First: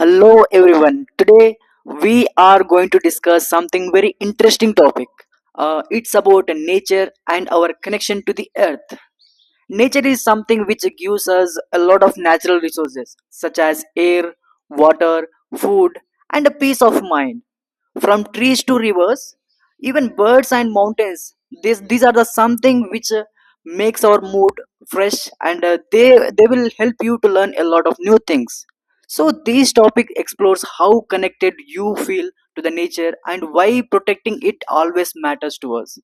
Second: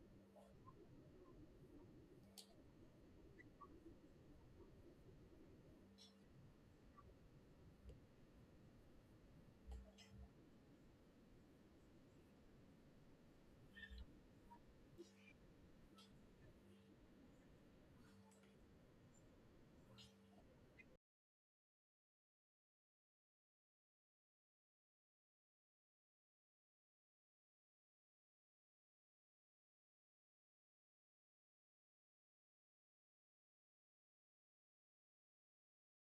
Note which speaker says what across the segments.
Speaker 1: Hello everyone. Today we are going to discuss something very interesting topic. It's about nature and our connection to the earth. Nature is something which gives us a lot of natural resources such as air, water, food, and a peace of mind, from trees to rivers, even birds and mountains. This these are the something which makes our mood fresh, and they will help you to learn a lot of new things. So this topic explores how connected you feel to the nature and why protecting it always matters to us.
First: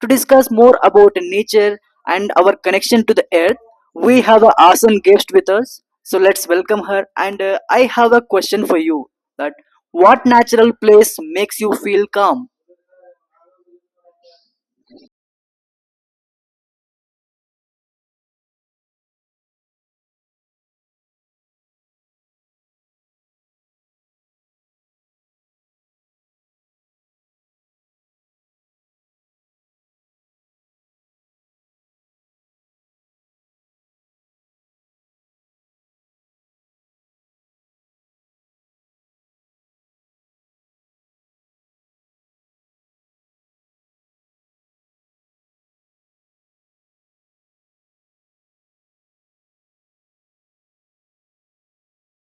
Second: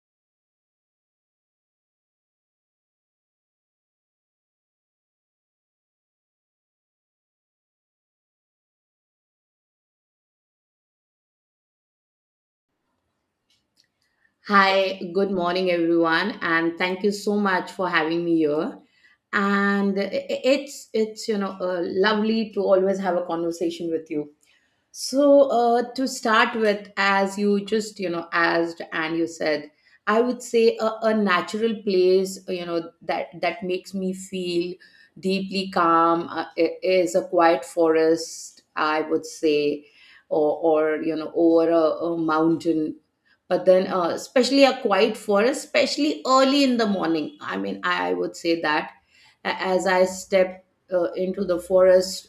Speaker 1: To discuss more about nature and our connection to the earth, we have an awesome guest with us, so let's welcome her. And I have a question for you, that what natural place makes you feel calm?
Speaker 2: Hi, good morning, everyone, and thank you so much for having me here. And it's lovely to always have a conversation with you. So, to start with, as you just, asked and you said, I would say a natural place, that makes me feel deeply calm, is a quiet forest, I would say, or, or over a mountain. But then, especially a quiet forest, especially early in the morning. I mean, I would say that as I step into the forest,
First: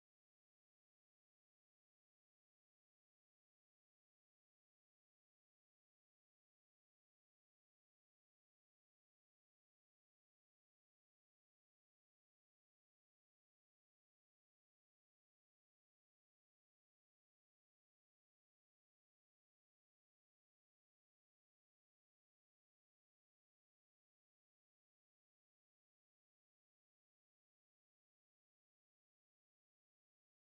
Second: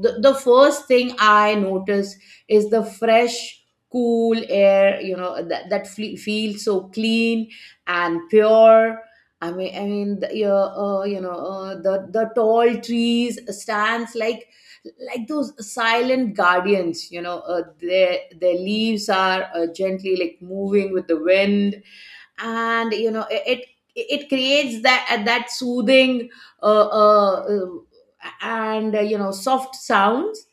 Speaker 2: the first thing I notice is the fresh, cool air, that feels so clean and pure. I mean, the, yeah, you know, the tall trees stands like those silent guardians. Their leaves are gently, like, moving with the wind, and it creates that soothing, uh, uh, uh, and soft sounds,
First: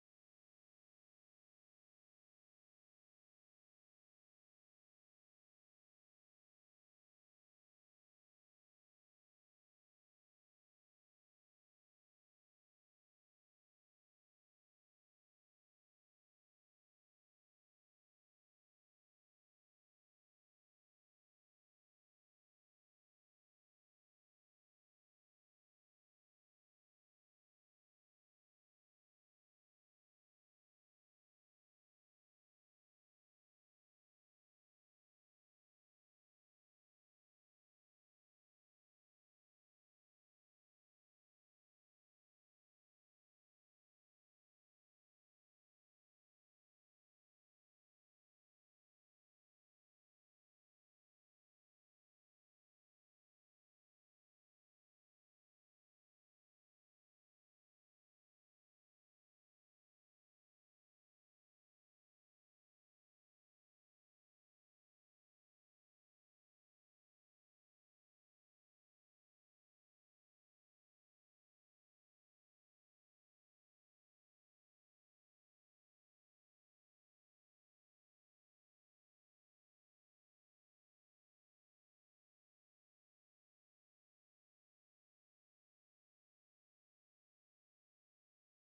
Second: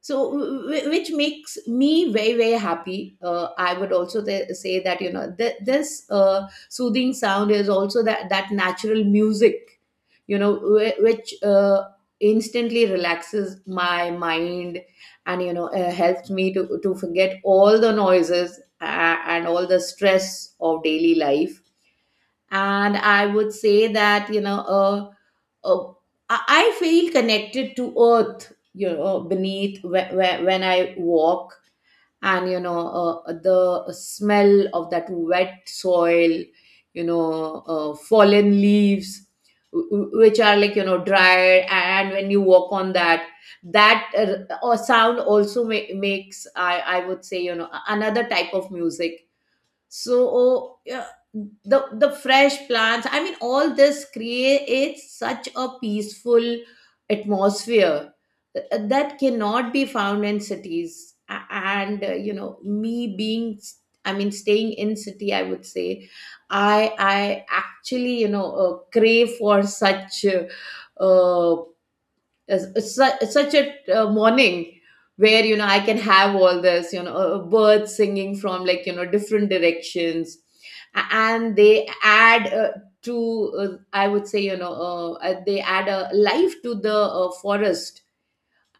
Speaker 2: so which makes me very, very happy. I would also say that, this soothing sound is also that natural music, which instantly relaxes my mind and helps me to forget all the noises, and all the stress of daily life. And I would say that, uh, uh, i I feel connected to earth, beneath, when I walk, and the smell of that wet soil, fallen leaves, which are, like, dried, and when you walk on that, that or sound also makes, I would say, another type of music. So, the fresh plants, I mean, all this creates such a peaceful atmosphere, that cannot be found in cities. And, me being, I mean, staying in city, I would say, I actually, crave for such, uh, it's such a morning where, I can have all this, birds singing from, like, different directions. And they add, to, I would say, they add a life to the forest,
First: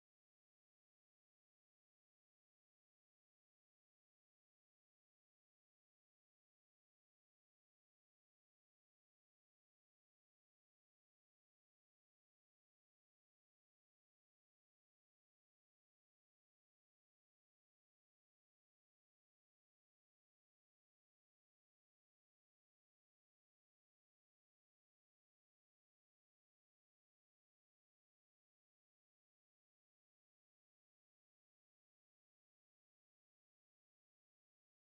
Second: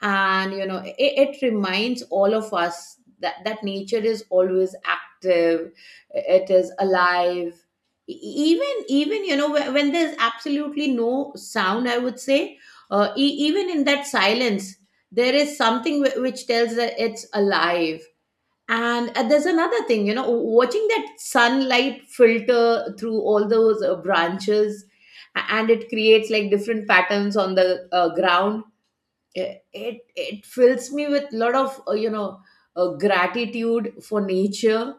Speaker 2: and it reminds all of us that nature is always active, it is alive. E- e, even even when there's absolutely no sound, I would say, even in that silence there is something which tells that it's alive. And there's another thing, watching that sunlight filter through all those branches, and it creates, like, different patterns on the ground. It fills me with a lot of, gratitude for nature,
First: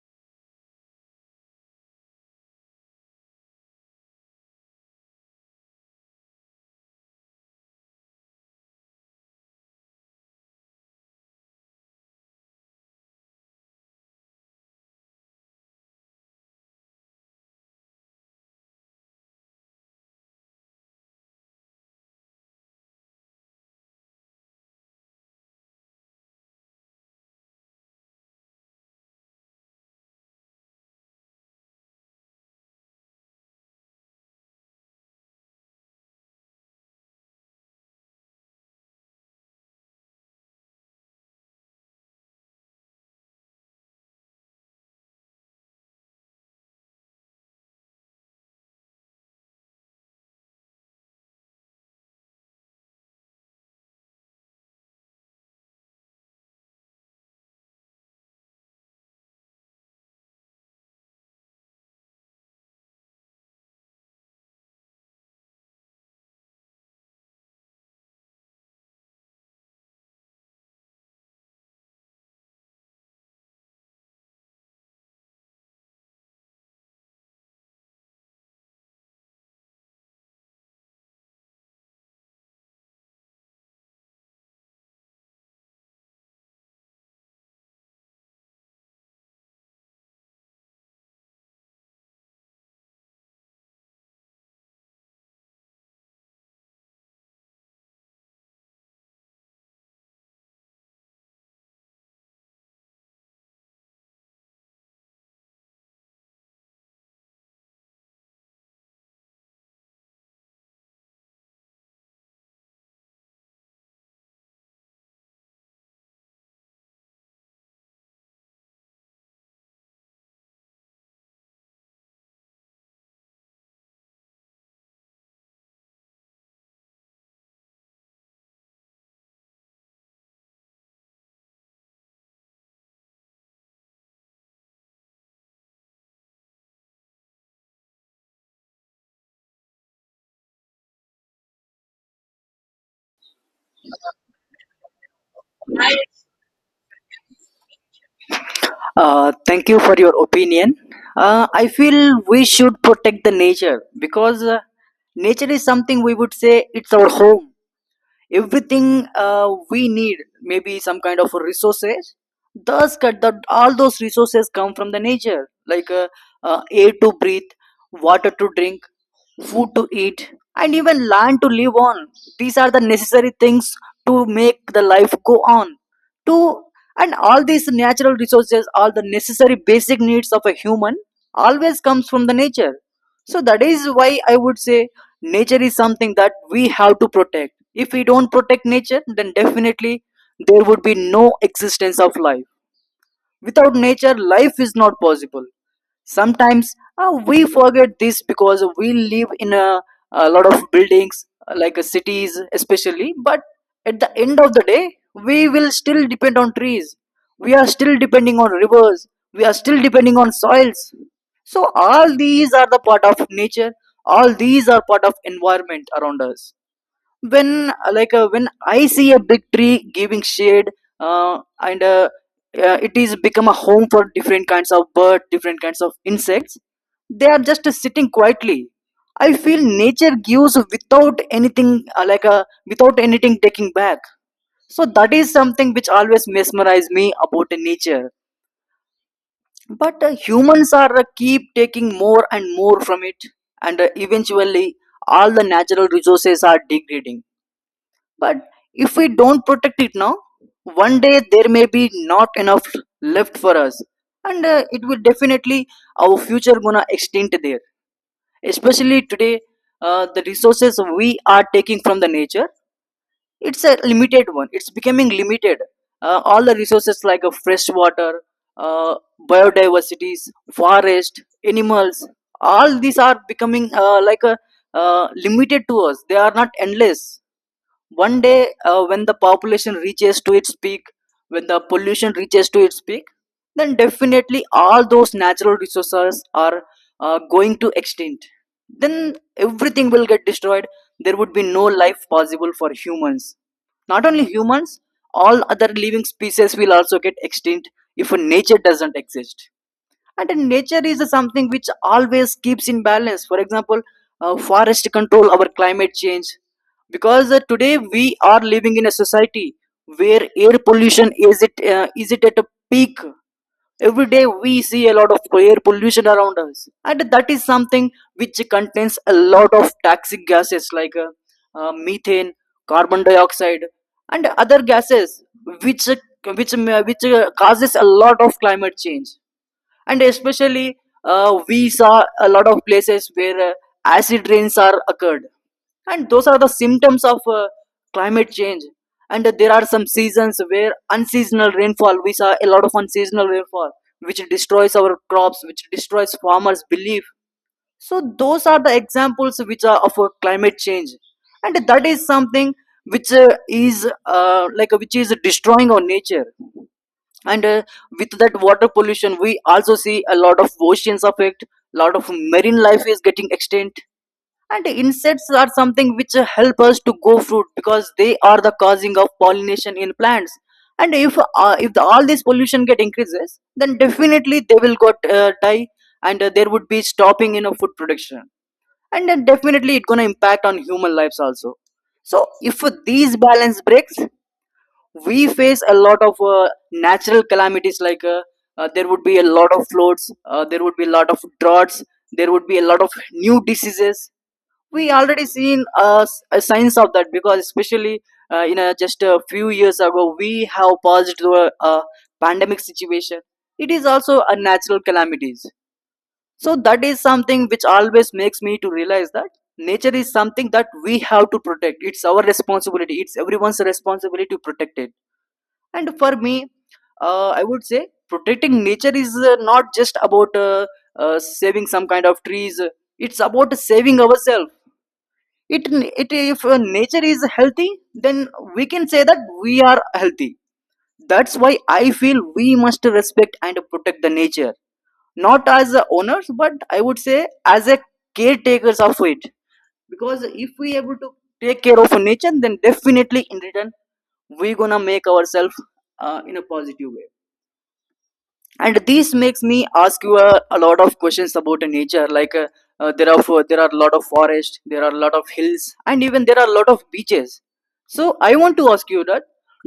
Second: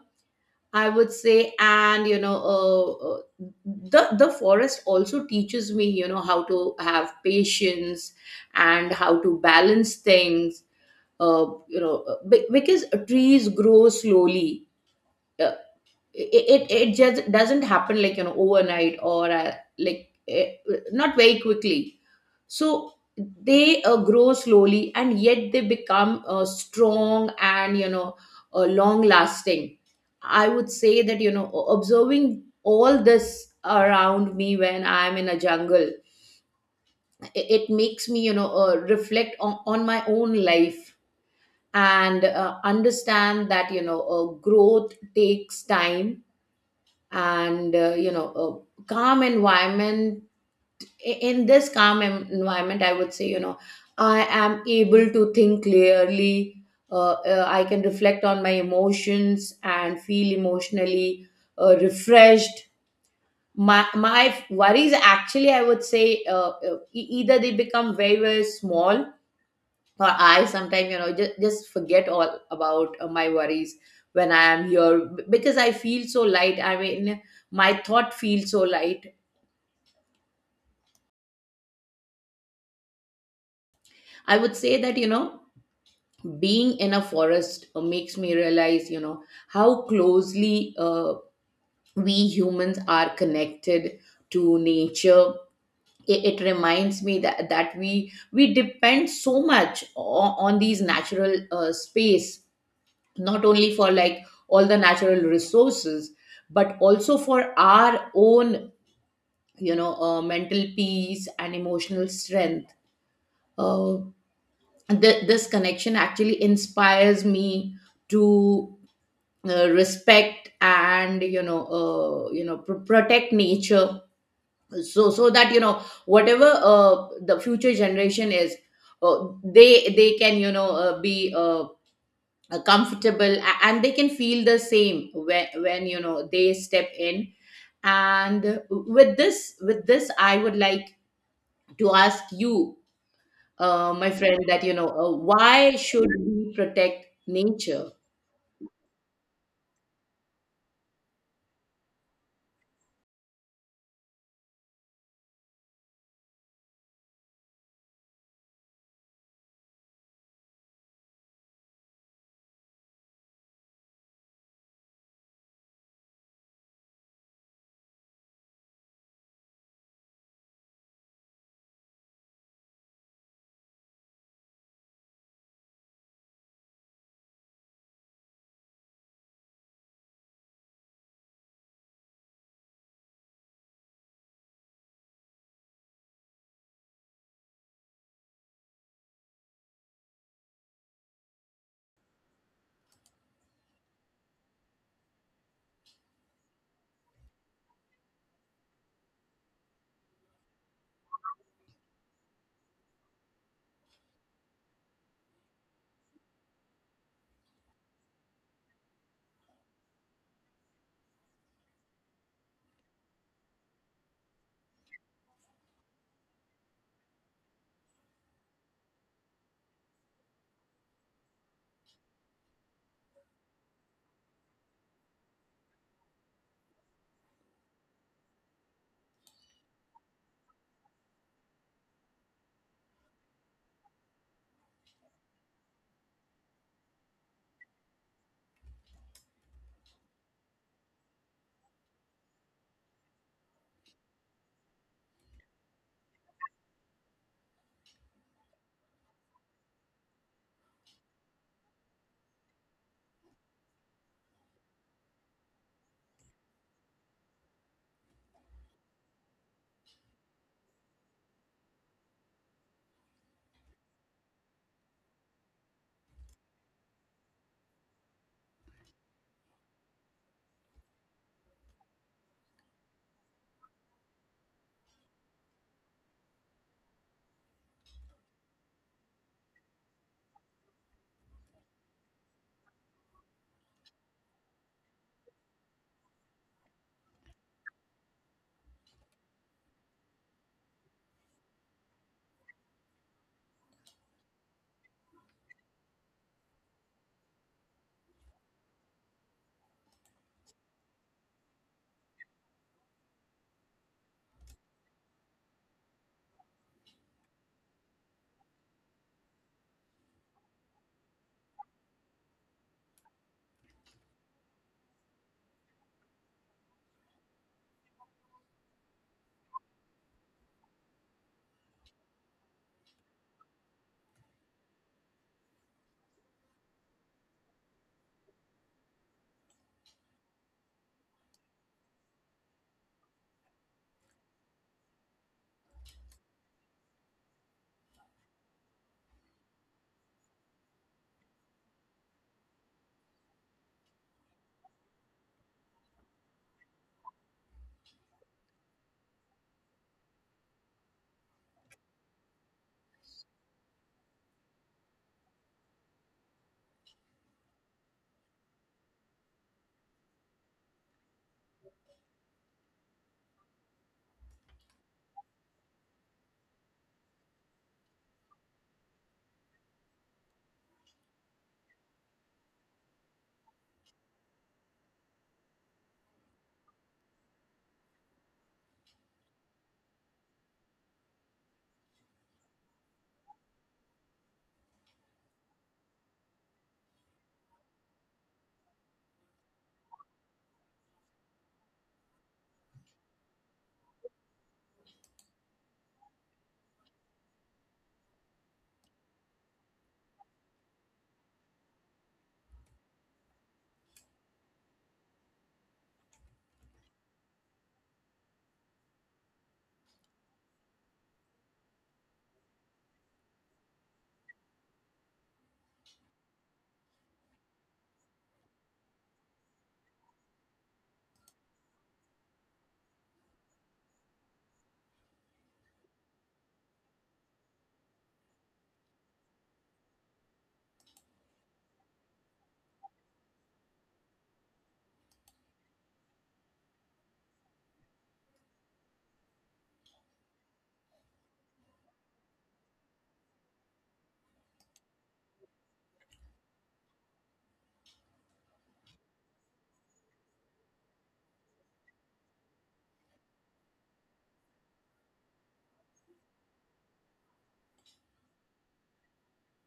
Speaker 2: I would say. And the forest also teaches me, how to have patience and how to balance things, because trees grow slowly. uh, it just doesn't happen, like, overnight, or, like eh, not very quickly. So they grow slowly, and yet they become strong and, long lasting, I would say. That Observing all this around me when I'm in a jungle, i- it makes me, reflect on my own life, and understand that, growth takes time. And you know a calm environment I- in this calm environment, I would say, I am able to think clearly. I can reflect on my emotions and feel emotionally refreshed. My worries, actually, I would say, either they become very, very small, or I sometimes, just forget all about my worries when I am here, because I feel so light. I mean, my thought feels so light. I would say that, being in a forest makes me realize, how closely, we humans are connected to nature. It reminds me that we depend so much on these natural space, not only for, like, all the natural resources, but also for our own, mental peace and emotional strength. uh, this connection actually inspires me to respect and, protect nature, so that, whatever the future generation is, they can, be comfortable, and they can feel the same when, they step in. And with this I would like to ask you, my friend, that, why should we protect nature?
Speaker 1: Thank you for your opinion. I feel we should protect the nature because nature is something, we would say it's our home. Everything we need, maybe some kind of resources, thus cut that all those resources come from the nature, like air to breathe, water to drink, food to eat, and even land to live on. These are the necessary things to make the life go on to. And all these natural resources, all the necessary basic needs of a human, always comes from the nature. So that is why I would say nature is something that we have to protect. If we don't protect nature, then definitely there would be no existence of life. Without nature, life is not possible. Sometimes we forget this because we live in a lot of buildings, cities especially, but at the end of the day, we will still depend on trees. We are still depending on rivers. We are still depending on soils. So all these are the part of nature. All these are part of environment around us. When I see a big tree giving shade, and it is become a home for different kinds of birds, different kinds of insects. They are just sitting quietly. I feel nature gives without anything, like a without anything taking back. So that is something which always mesmerize me about nature. But humans are keep taking more and more from it, and eventually all the natural resources are degrading. But if we don't protect it now, one day there may be not enough left for us, and it will definitely, our future gonna extend there. Especially today, the resources we are taking from the nature, it's a limited one. It's becoming limited. All the resources like fresh water, uh, biodiversities, forest, animals, all these are becoming like a limited to us. They are not endless. One day when the population reaches to its peak, when the pollution reaches to its peak, then definitely all those natural resources are going to extinct. Then everything will get destroyed. There would be no life possible for humans, not only humans, all other living species will also get extinct if nature doesn't exist. And nature is something which always keeps in balance. For example, forest control our climate change, because today we are living in a society where air pollution is it, is it at a peak. Every day we see a lot of air pollution around us, and that is something which contains a lot of toxic gases, like methane, carbon dioxide, and other gases which causes a lot of climate change. And especially we saw a lot of places where acid rains are occurred, and those are the symptoms of climate change. And there are some seasons where unseasonal rainfall, we saw a lot of unseasonal rainfall which destroys our crops, which destroys farmers belief. So those are the examples which are of climate change, and that is something which is like which is destroying our nature. And with that water pollution, we also see a lot of oceans affect, lot of marine life is getting extinct. And insects are something which help us to grow fruit, because they are the causing of pollination in plants. And if all this pollution get increases, then definitely they will got die, and there would be stopping in a food production, and then definitely it's going to impact on human lives also. So if these balance breaks, we face a lot of natural calamities, like there would be a lot of floods, there would be a lot of droughts, there would be a lot of new diseases. We already seen a signs of that, because especially just a few years ago we have passed through a pandemic situation. It is also a natural calamities. So that is something which always makes me to realize that nature is something that we have to protect. It's our responsibility, it's everyone's responsibility to protect it. And for me, I would say protecting nature is not just about saving some kind of trees, it's about saving ourselves. It, it if uh, nature is healthy, then we can say that we are healthy. That's why I feel we must respect and protect the nature, not as owners, but I would say as a caretakers of it. Because if we able to take care of nature, then definitely in return we gonna make ourselves in a positive way. And this makes me ask you a lot of questions about nature, like there are a lot of forest, there are a lot of hills, and even there are a lot of beaches. So I want to ask you that,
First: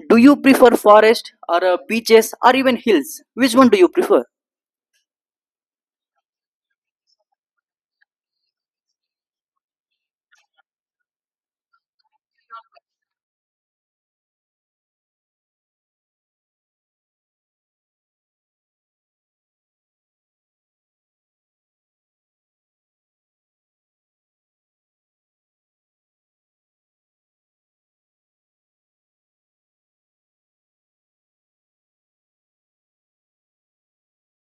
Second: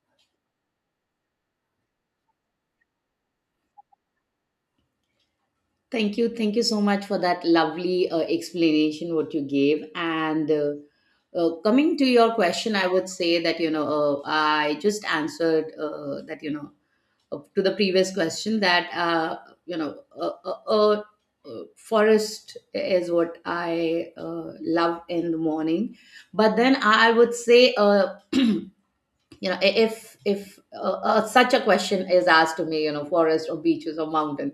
Speaker 1: do you prefer forest or beaches or even hills? Which one do you prefer?
Speaker 2: Thank you. Thank you so much for that lovely explanation what you gave. And coming to your question, I would say that, I just answered, that, to the previous question that, you know, uh, uh, uh, forest is what I love in the morning. But then I would say, if such a question is asked to me, forest or beaches or mountain,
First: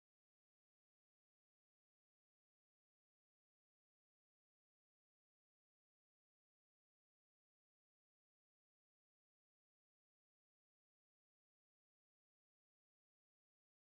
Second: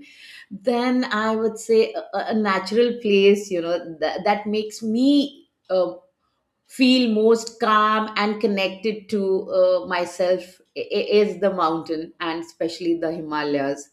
Speaker 2: then I would say a natural place, that makes me feel most calm and connected to myself. Is the mountain, and especially the Himalayas.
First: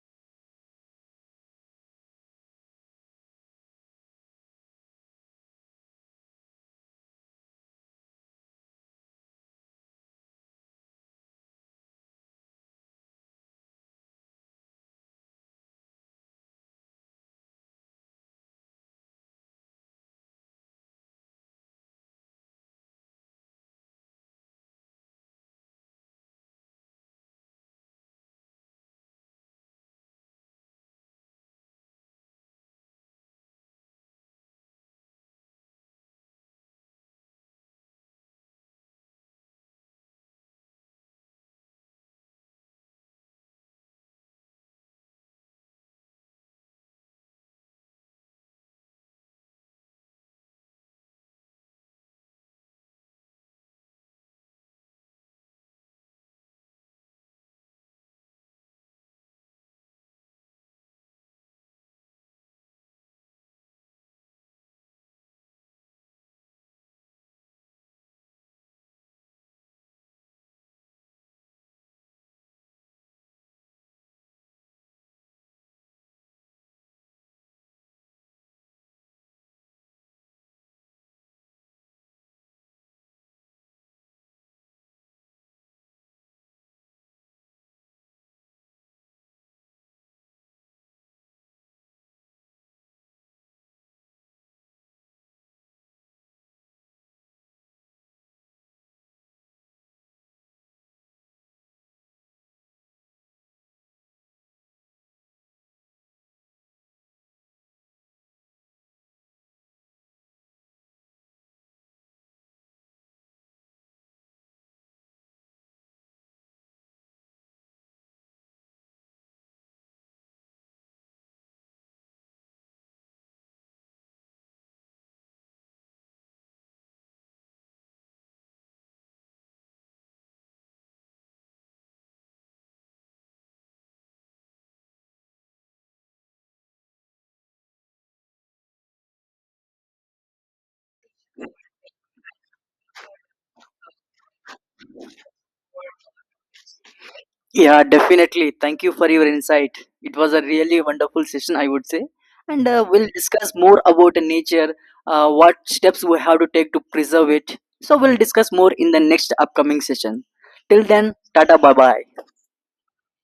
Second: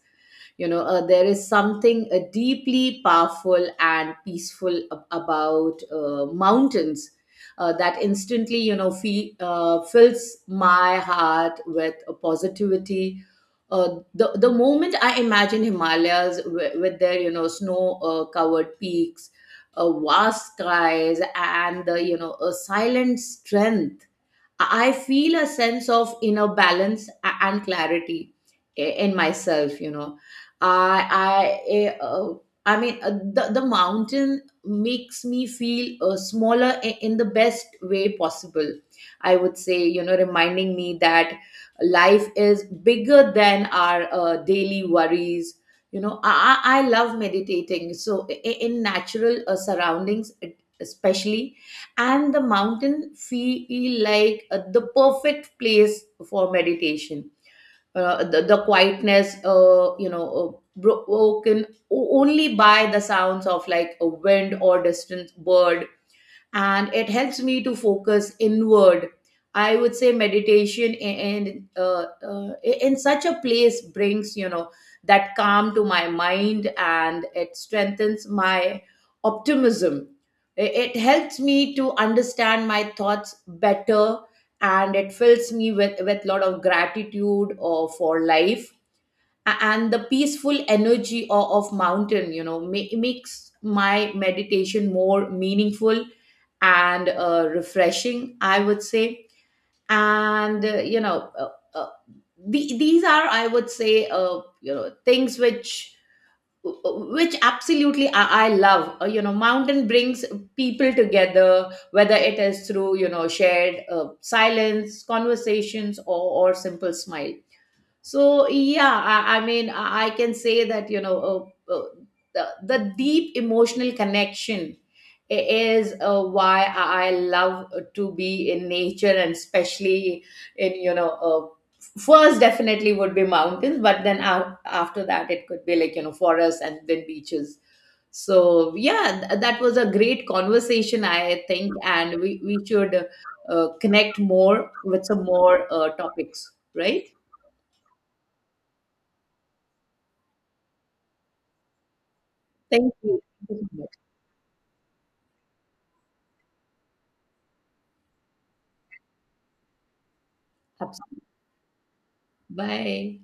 Speaker 2: There is something deeply powerful and peaceful about mountains, that instantly, fills my heart with a positivity. The moment I imagine Himalayas with, their, snow covered peaks, vast skies, and the, a silent strength, I feel a sense of inner balance and clarity in myself. I I eh, uh, I mean, the mountain makes me feel smaller in the best way possible. I would say, reminding me that life is bigger than our daily worries. I love meditating. So in natural surroundings, especially, and the mountain feel like the perfect place for meditation. The quietness, broken only by the sounds of, like, a wind or distant bird, and it helps me to focus inward, I would say. Meditation in, in such a place brings, that calm to my mind, and it strengthens my optimism. It helps me to understand my thoughts better, and it fills me with, lot of gratitude or for life. And the peaceful energy of mountain, makes my meditation more meaningful and refreshing, I would say. And these are, I would say, things which, which absolutely I love. Mountain brings people together, whether it is through, shared silence conversations, or simple smile. So, yeah, I mean, I can say that, the deep emotional connection is why I love to be in nature, and especially in, first definitely would be mountains, but then after that it could be, like, forests, and then beaches. So, yeah, that was a great conversation, I think, and we should connect more with some more topics, right?
Speaker 1: Yeah, definitely. Thank you for your insight. It was a really wonderful session, I would say. And
Speaker 2: Thank
Speaker 1: we'll
Speaker 2: you.
Speaker 1: discuss
Speaker 2: Thank you so
Speaker 1: more
Speaker 2: much.
Speaker 1: about nature, what steps we have to take to preserve it. So, we'll discuss more in the next upcoming session. Till then,
Speaker 2: Absolutely.
Speaker 1: tata bye bye.
Speaker 2: Bye.